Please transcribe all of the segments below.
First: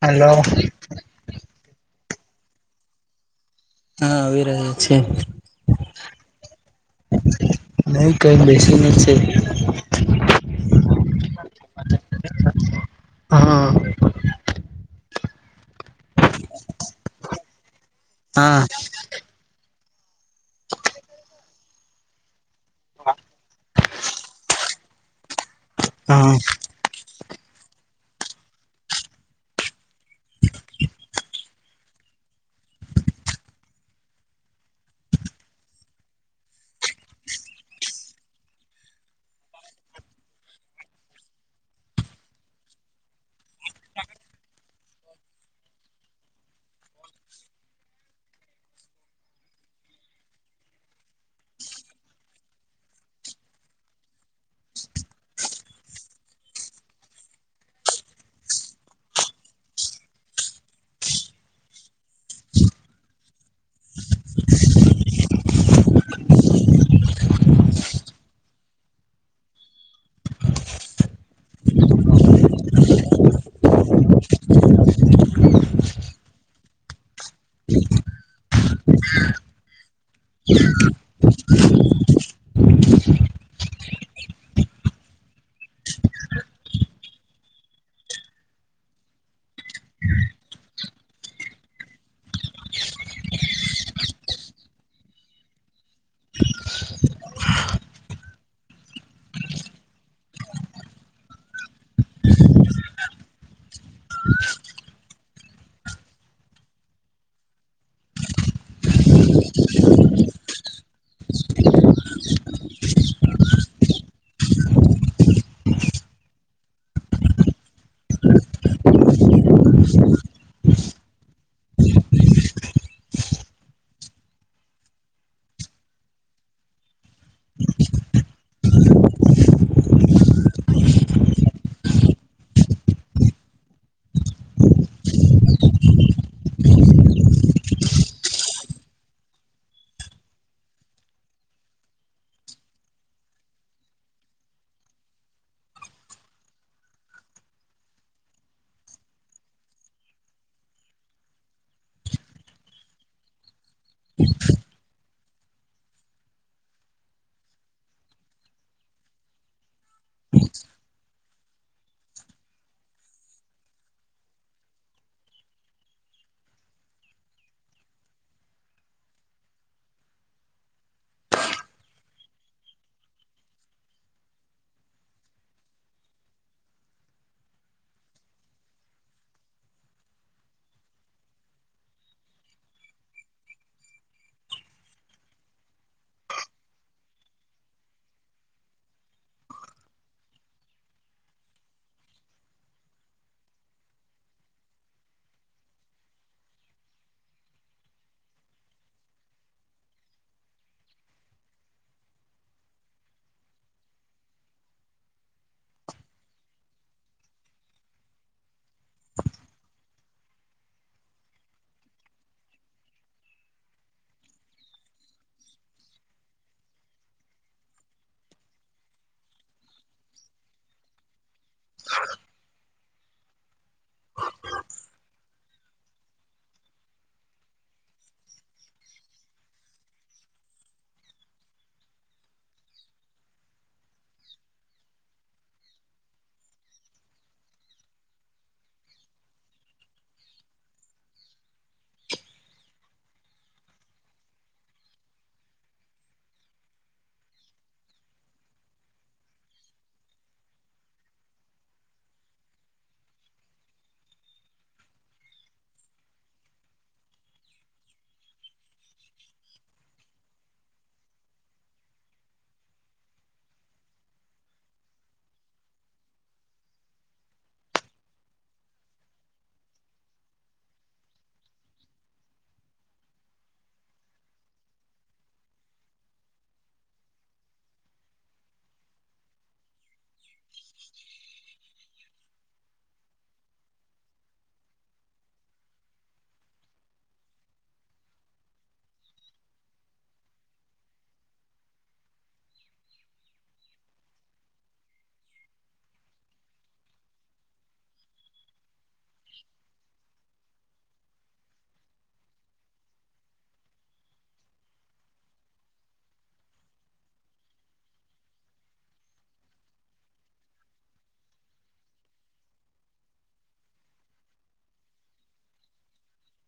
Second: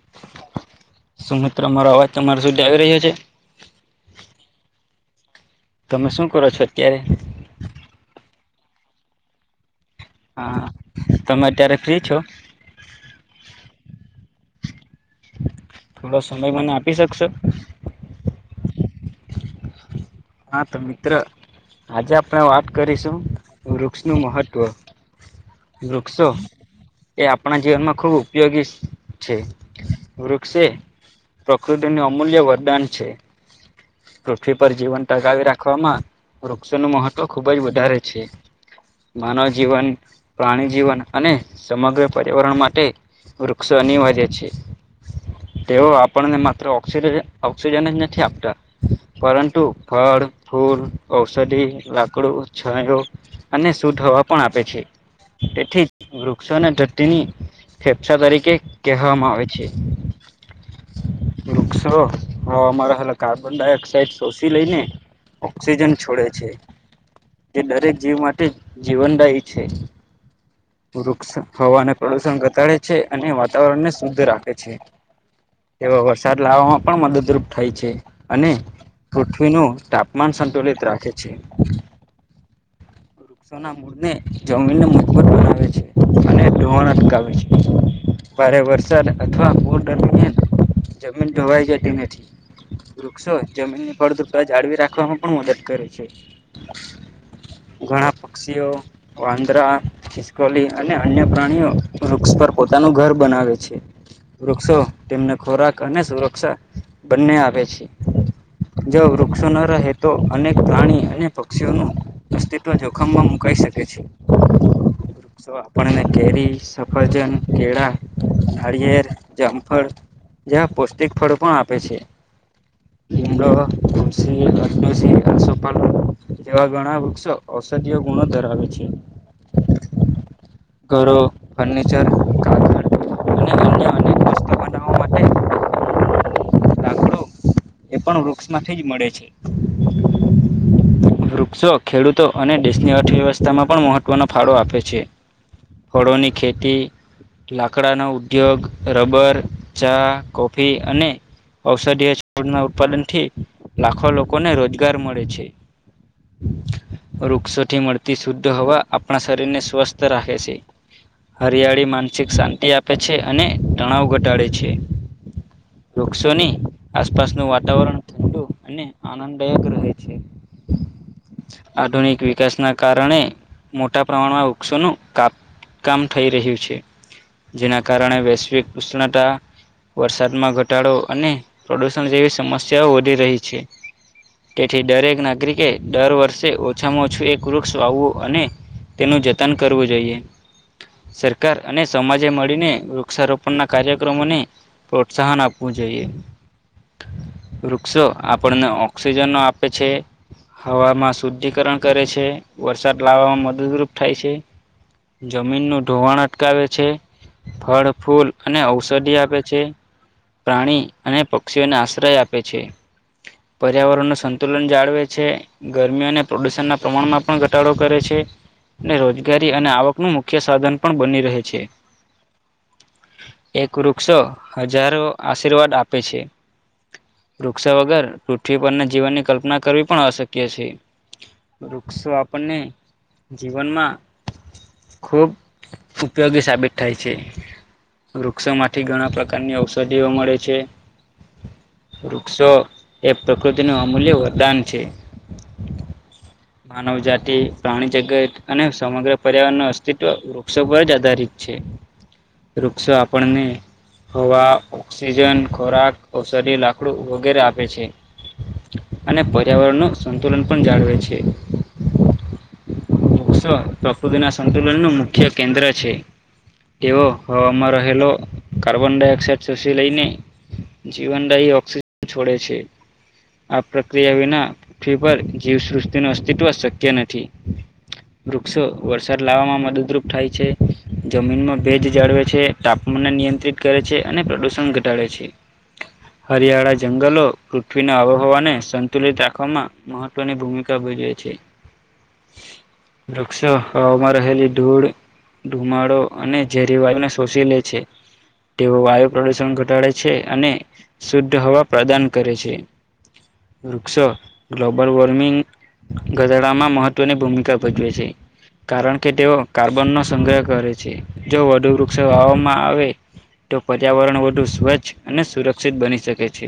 Hello. શું મિત્ર મારો અવાજ તમારા સુધી આવી રહ્યો છે. હા આવી રહ્યા છે. તમે શું કરો છો. અત્યારે નહી કઈ બેસીને છે. હા તમે અત્યારે ફ્રી છો. હા થોડો સમય મને આપી શકશે હા. હા તો મિત્ર આજે આપણે વાત કરીશું વૃક્ષ નું મહત્વ વૃક્ષો હા એ આપણા જીવનમાં ખૂબ ઉપયોગી છે. વૃક્ષે. પ્રકૃતિનું અમૂલ્ય વરદાન છે. પૃથ્વી પર જીવન ટગાવી રાખવામાં વૃક્ષો નું મહત્વ ખુબ જ વધારે છે. માનવ જીવન પ્રાણી જીવન અને સમગ્ર પર્યાવરણ માટે. વૃક્ષ અનિવાર્ય છે. તેઓ આપણને માત્ર ઓક્ ઓક્સિજન જ નથી આપતા પરંતુ. ફળ, ફૂલ, ઔષધી, લાકડું, છાંયો. અને શુદ્ધ હવા પણ આપે છે તેથી જ વૃક્ષોને ધરતીની. ફેફસા તરીકે કહેવામાં આવે છે. વૃક્ષો હ હવા માં રહેલા કાર્બન ડાયોક્સાાઈડ શોષી લઈને. ઓક્સિજન છોડે છે તે દરેક જીવ માટે જીવનદાયી છે. વૃક્ષ હવાને પ્રદુષણ ઘટાડે છે અને વાતાવરણ ને શુદ્ધ રાખે છે. તેઓ વરસાદ લાવવામાં પણ મદદરૂપ થાય છે અને. પૃથ્વીનું તાપમાન સંતુલિત રાખે છે. [unintelligible] ને જમીનને મફબત બનાવે છે અને ધોવાણ અટકાવે છે. ભારે વરસાદ અથવા પૂર દરમિયાન જમીન ધોવાઈ જતી નથી. વૃક્ષો જમીન ની ફળદ્રતા જાળવી રાખવાવામાં પણ મદદ કરે છે. ઘણા પક્ષીઓ વાંદરા ખીસકોલી અને અન્ય પ્રાણીઓ વૃક્ષ પર પોતાનું ઘર બનાવે છે. વૃક્ષો તેમને ખોરાક અને સુરક્ષા બંને આપે છે. જો વૃક્ષો ન રહે તો અનેક પ્રાણી અને પક્ષીઓનું અસ્તિત્વ જોખ જોખમમાં મુકાય સકે છે. વૃક્ષો આપણને કેરી, સફરજન, કેળા, નાળિયેર, જામફળ. જ્યાં પૌષ્ટિક ફળો પણ આપે છે. મુડ તુલસી અડસી આસોપાલવ એવા ગણા વૃક્ષો ઔષધીય ગુણો ધરાવે છે. ઘરો ફર્નિચર અને અનેક વસ્તુ બનાવવા માટે લાકડું એ પણ વૃક્ષ માંથી જ મળે છે. વૃક્ષો ખેડૂતો અને દેશની અર્થવ્યવસ્થામાં પણ મહત્વનો ફાળો આપે છે. ફળોની ખેતી લાકડા નો ઉદ્યોગ રબર ચા કોફી અને ઔષધીય છ ઉત્પાદન થી લાખો લોકોને રોજગાર મળે છે. [inaudible] વૃક્ષોથી મળતી શુદ્ધ હવા આપણા શરીરને સ્વસ્થ રાખે છે. હરિયાળી માનસિક શાંતિ આપે છે અને તણાવ ઘટાડે છે. વૃક્ષોની આસપાસનું વાતાવરણ ઠંડુ અને આનંદદાયક રહે છે. આધુનિક વિકાસના કારણે મોટા પ્રમાણમાં વૃક્ષોનું કાપ કામ થઈ રહ્યું છે. જેના કારણે વૈશ્વિક ઉષ્ણતા વરસાદમાં ઘટાડો અને પ્રદુષણ જેવી સમસ્યાઓ વધી રહી છે. તેથી દરેક નાગરિકે દર વર્ષે ઓછામાં ઓછું એક વૃક્ષ વાવવું અને તેનું જતન કરવું જોઈએ સરકાર અને સમાજે મળીને વૃક્ષારોપણના કાર્યક્રમોને પ્રોત્સાહન આપવું જોઈએ વૃક્ષો આપણને ઓક્સિજનો આપે છે. હવામાં શુદ્ધિકરણ કરે છે વરસાદ લાવવામાં મદદરૂપ થાય છે. જમીનનું ધોવાણ અટકાવે છે. ફળ ફૂલ અને ઔષધિ આપે છે પ્રાણી અને પક્ષીઓને આશ્રય આપે છે પર્યાવરણ ન સંતુલન જાળવે છે. ગરમી અને પ્રદુષણના પ્રમાણમાં પણ ઘટાડો કરે છે અને રોજગારી અને નું મુખ્ય સાધન પણ બની રહે છે. એક વૃક્ષો હજારો આશીર્વાદ આપે છે. વૃક્ષા વગર પૃથ્વી પરના જીવનની કલ્પના કરવી પણ અશક્ય છે. વૃક્ષો આપણને જીવનમાં ખૂબ ઉપયોગી સાબિત થાય છે. વૃક્ષોમાંથી ઘણા પ્રકારની ઔષધિઓ મળે છે. વૃક્ષો એ પ્રકૃતિનું અમૂલ્ય વરદાન છે. માનવ જાતિ પ્રાણી જગત અને સમગ્ર પર્યાવરણ ન અસ્તિત્વ વૃક્ષો પર જ આધારિત છે. વૃક્ષો આપણને હવા ઓક્સિજન ખોરાક ઔષધિય લાકડું વગેરે આપે છે અને પર્યાવરણનું સંતુલન પણ જાળવે છે. વૃક્ષો પ્રકૃતિ ના સંતુલન નું મુખ્ય કેન્દ્ર છે. એવો હવામાં રહેલો કાર્બન ડાયોક્સાાઈડ શોષી લઈને જીવન ર એ ઓક્સિજન છોડે છે આ પ્રક્રિયા વિના પૃથ્વી પર જીવસૃષ્ટિનું અસ્તિત્વ શક્ય નથી વૃક્ષો વરસાદ લાવવામાં મદદરૂપ થાય છે જમીનમાં ભેજ જાળવે છે તાપમાનને નિયંત્રિત કરે છે અને પ્રદુષણ ઘટાડે છે હરિયાળા જંગલો પૃથ્વીના આબોહવાને સંતુલિત રાખવામાં મહત્વની ભૂમિકા ભજવે છે વૃક્ષો હમાં રહેલી ધૂળ ધુમાડો અને ઝેરીવાજુને શોષી લે છે તેઓ વાયુ પ્રદૂષણ ઘટાડે છે અને શુદ્ધ હવા પ્રદાન કરે છે વૃક્ષ ગ્લોબલ વોર્મિંગ ગધડામાં મહત્વની ભૂમિકા ભજવે છે કારણ કે તેઓ કાર્બનનોો સંગ્રહ કરે છે જો વડુ વૃક્ષ વાવામાં આવે તો પર્યાવરણ વધુ સ્વચ્છ અને સુરક્ષિત બની શકે છે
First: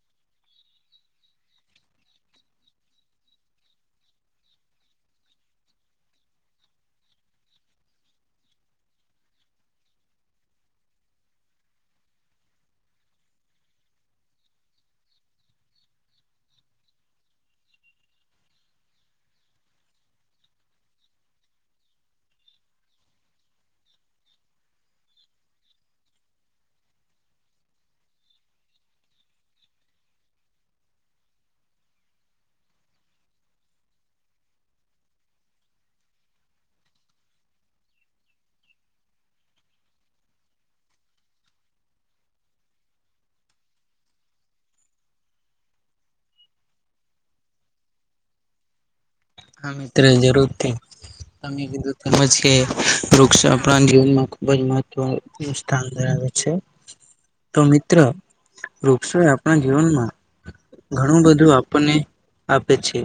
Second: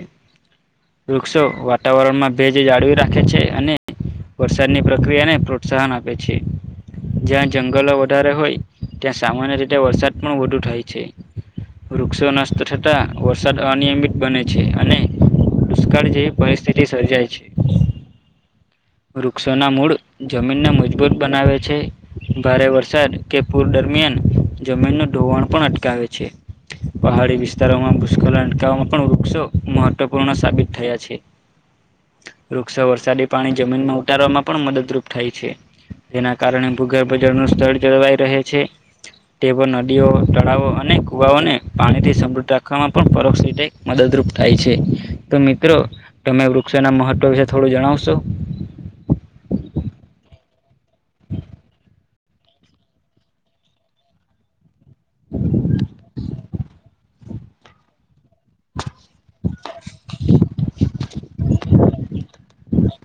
વૃક્ષો વાતાવરણ માં ભેજ જાળવી રાખે છે અને વરસાદની પ્રક્રિયા ને પ્રોત્સાહન આપે છે જ્યાં જંગલો વધારે હોય ત્યાં સામાન્ય રીતે વરસાદ પણ વધુ થાય છે રૃક્ષક્ષોનાસ્તો ટાટા વર્સાદ અનિયમિત બને છે અને દુષ્કાળ જેવી પરિસ્થિતિ સર્જાય છે વૃક્ષોના મૂળ જમીનને મજબૂત બનાવે છે ભારે વરસાદ કે પૂર દરમિયાન જમીનનું ઢોવાણ પણ અટકાવે છે પહાડી વિસ્તારમાં ભૂસ્કલેન વામાં પણ વૃક્ષો મહત્વપૂર્ણ સાબિત થયા છે વૃક્ષો વરસાદી પાણી જમીનમાં ઉતારવામાં પણ મદદરૂપ થાય છે. જેના કારણે ભૂગર્ભજળનું સ્થળ જળવાઈ રહે છે. ટેબલ નદીઓ તળાવો અને કુવાઓને પાણી થી સમૃદ્ધ રાખવામાં પણ પર મદદરૂપ થાય છે તો મિત્રો તમે વૃક્ષોના મહત્વ વિશે થોડું જણાવશો હમત જરૂરથી તમે કીધું સમજ કે વૃક્ષપ જીવનમાં ખુબ જ મહ સ્થાન દે જ છે તો મિત્ર વૃક્ષક્ષોએ આપણા જીવનમાં ઘણું બધું આપણને આપે છે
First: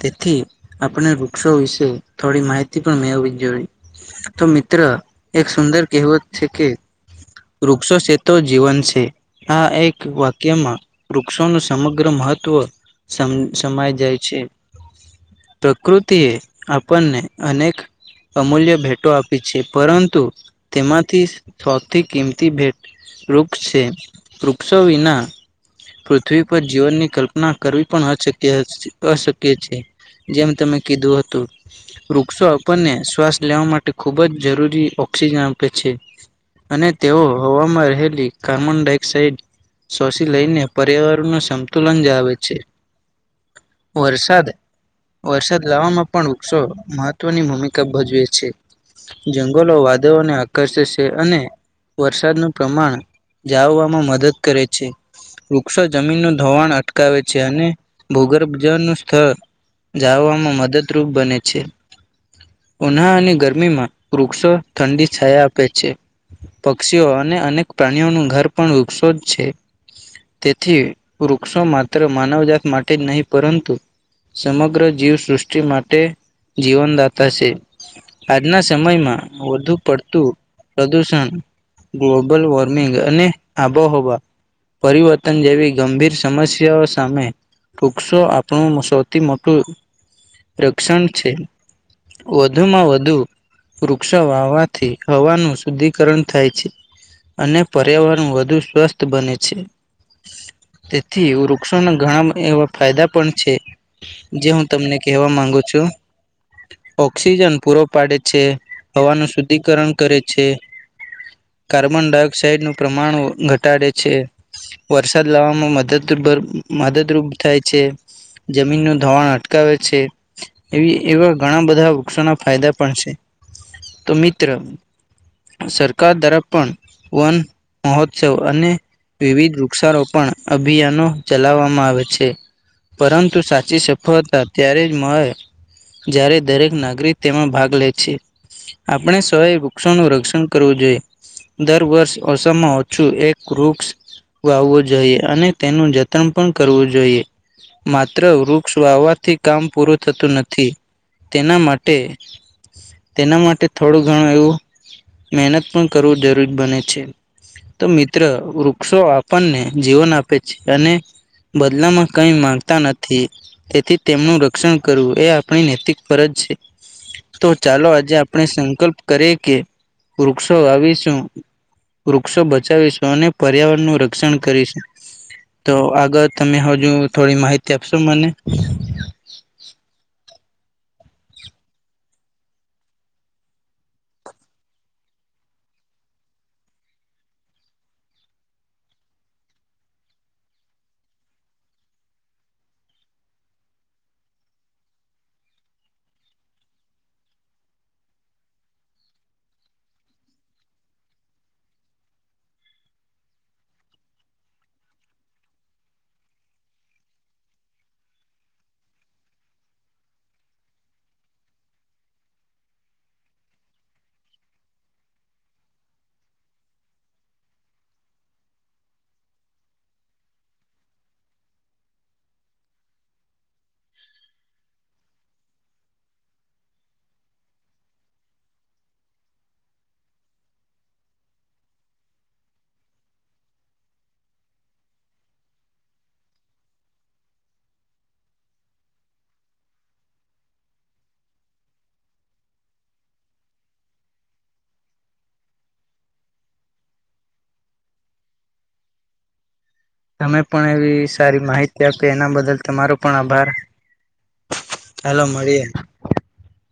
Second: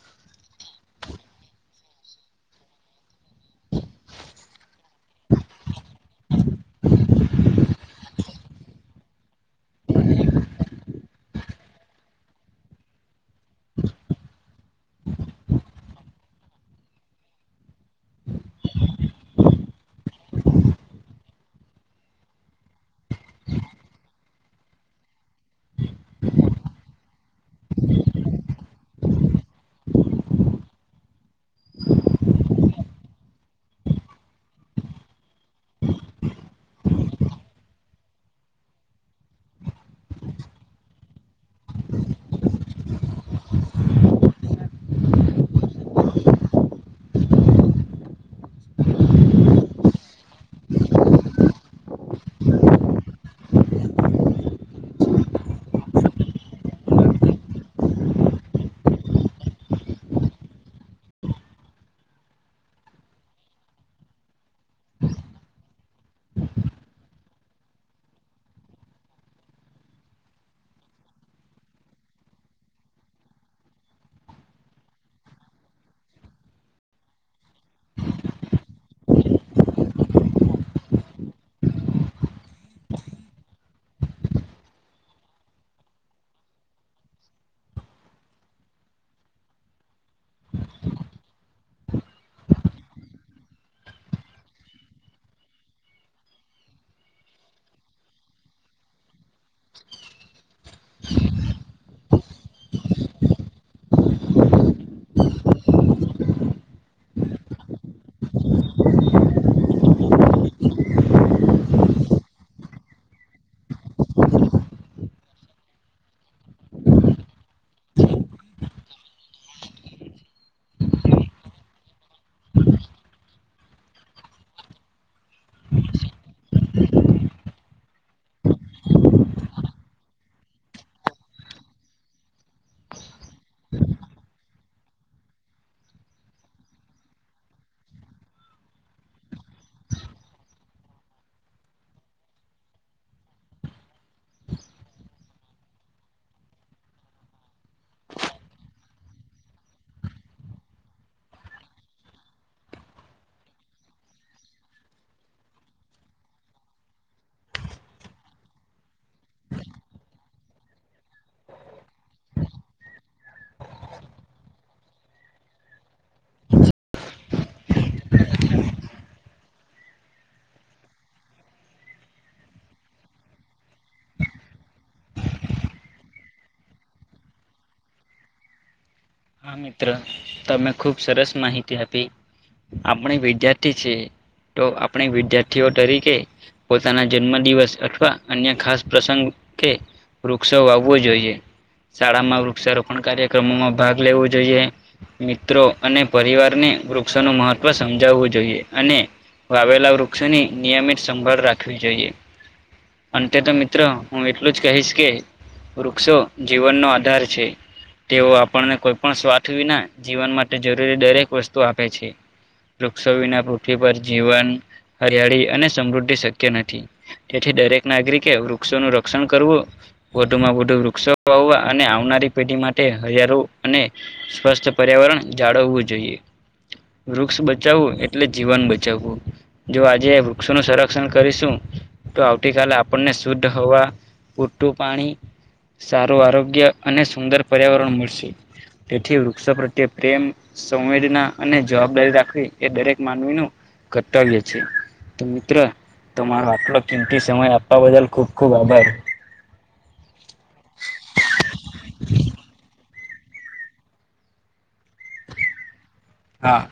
તેથી આપણે વૃક્ષો વિશે થોડી માહિતી પણ મેળવી જ જોઈએ તો મિત્ર એક સુંદર કહેવત છે કે વૃક્ષો તો જીવન છે આ એક વાક્યમાં વૃક્ષોનું સમગ્ર મહત્વ સમ સમય જાય છે પ્રકૃતિએ આપણને અનેક અમૂલ્ય ભેટો આપી છે પરંતુ તેમાંથી સૌથી કિંમતી ભેટ વૃક્ષ છે વૃક્ષો વિના પૃથ્વી પર જીવનની કલ્પના કરવી પણ અછક્ય અશક્ય છે જેમ તમે કીધું હતું વૃક્ષો આપણને શ્વાસ લેવા માટે ખુબ જ જરૂરી ઓક્સિજન આપે છે. અને તેઓ હવામાં રહેલી કાર્મનડાયોક્સાઇડ શોષી લઈને પર્યાવરણનુ સંતુલન જાઆવે છે. વરસાદ વરસાદ લાવવામાં પણ વૃક્ષો મહત્વની ભૂમિકા ભજવે છે. જંગલો વાદવોને આકર્ષે છે અને વરસાદનું પ્રમાણ જાવવામાં મદદ કરે છે. વૃક્ષો જમીનનું ધોવાણ અટકાવે છે અને ભૂગર્ભજળનું સ્થર જાવવામાં મદદરૂપ બને છે. ઉનાઆની અને ગરમીમાં વૃક્ષો ઠંડી છાયા આપે છે. પક્ષીઓ અને અનેક પ્રાણીઓનું ઘર પણ વૃક્ષો જ છે તેથી વૃક્ષો માત્ર માનવજાત માટે જ નહીં પરંતુ સમગ્ર જીવસૃષ્ટિ માટે જીવનદાતા છે. આજના સમયમાં વધુ પડતું પ્રદુષણ ગ્લોબલ વોર્મિંગ અને આબોહવા પરિવર્તન જેવી ગંભીર સમસ્યાઓ સામે વૃક્ષો આપણો થી મોટું રક્ષણ છે. વધુમાં વધુ વૃક્ષો વાવવાથી હવાનું શુદ્ધિકરણ થાય છે. અને પર્યાવરણ વધુ સ્વસ્થ બને છે. તેથી વૃક્ષોનાં ઘણાં એવા ફાયદા પણ છે જે હું તમને કહેવા માંગુ છુ ઓક્સિજન પૂરો પાડે છે, હવાનું શુદ્ધિકરણ કરે છે કાર્બન ડાયોક્સાાઈડનું પ્રમાણ ઘટાડે છે. વરસાદ લાવવામાં મદદરૂ મદદરૂપ થાય છે. જમીનનું ધોવાણ અટકાવે છે. એવી એવા ઘણા બધા વૃક્ષોના ફાયદા પણ છે, તો મિત્ર સરકાર તરફ પણ વન મહોત્સવ અને વિવિધ વૃક્ષારોપણ અભિયાનો ચલાવવામાં આવે છે, પરંતુ તું સાચી સફળતા ત્યારે જ મરે જયારે દરેક નાગરિક તેમાં ભાગ લે છે આપણે સોએ વૃક્ષોનું રક્ષણ કરવું જોઈએ. દર વર્ષ ઓછામાં ઓછું એક વૃક્ષ વાવવો જોઈએ અને તેનું જતન પણ કરવું જોઈએ માત્ માત્ર વૃક્ષ વાવવાથી કામ પૂરું થતું નથી તેના માટે તેના માટે થોડું ઘણું એવું મહેનત પણ કરવું જરૂરી બને છે. તો મિત્ર વૃક્ષો આપણને જીવન આપે છે અને બદલામાં કંઈ માગતા ન તેથી તેમનું રક્ષણ કરવું એ આપણી નૈતિક ફરજ છે. તો ચાલો આજે આપણે સંકલ્પ કરીએ કે વૃક્ષો વાવીશું વૃક્ષો બચાવીશું અને પર્યાવરણનું રક્ષણ કરીશું. તો આગળ તમે હજુ થોડી માહિતી આપશો મને? હા મિત્ર તમે ખુબ સરસ માહિતી આપી આપણે વિદ્યાર્થી છીએ ટો આપણે વિધાર્થીઓ તરીકે પોતાના જન્મ દિવસ અથવા અન્ય ખાસ પ્રસંગ કે વૃક્ષો વાવવો જોઈએ, શાળામાં વૃક્ષારોપણ કાર્યક્રમોમાં ભાગ લેવો જોઈએ મિત્રો અને પરિવારને વૃક્ષોનું મહત્વ સમજાવવું જોઈએ અને વાવેલા વૃક્ષોની નિયમિત સંભાળ રાખવી જોઈએ. અંતે તો મિત્ર હું એટલું જ કહીશ કે વૃક્ષો જીવનનો આધાર છે તેઓ આપ ણને કોઈ પણ સ્વાર્થ વિના જીવન માટે જરૂરી દરેક વસ્તુ આપે છે. વૃક્ષો વિના પૃથ્વી પર જીવન હરિયાળી અને સમૃદ્ધિ શક્ય નથી. તેથી દરેક નાગરિકે વૃક્ષો નું રક્ષણ કરવું વધુમાં વધુ વૃક્ષો વાવવા અને આવનારી પેઢી માટે હજારો અને સ્વસ્થ પર્યાવરણ જાળવવું જોઈએ. વૃક્ષ બચાવવું એટલે જીવન બચાવવું. જો આજે વૃક્ષોનું સંરક્ષણ કરીશું તો આવતીકાલે આપણને શુદ્ધ હવા પૂરતું પાણી, સારું આરોગ્ય અને સુંદર પર્યાવરણ મળશે. તેથી વૃક્ષો પ્રત્યે પ્રેમ સંવેદના અને જવાબદારી રાખવી એ દરેક માનવીનું કર્તવ્ય છે તો મિત્ર તમારો આટલો કિંમતી સમય આપવા બદલ ખુબ ખુબ આભાર. તમે પણ એવી સારી માહિતી આપી એના બદલ તમારો પણ આભાર. હેલો મળીએે હા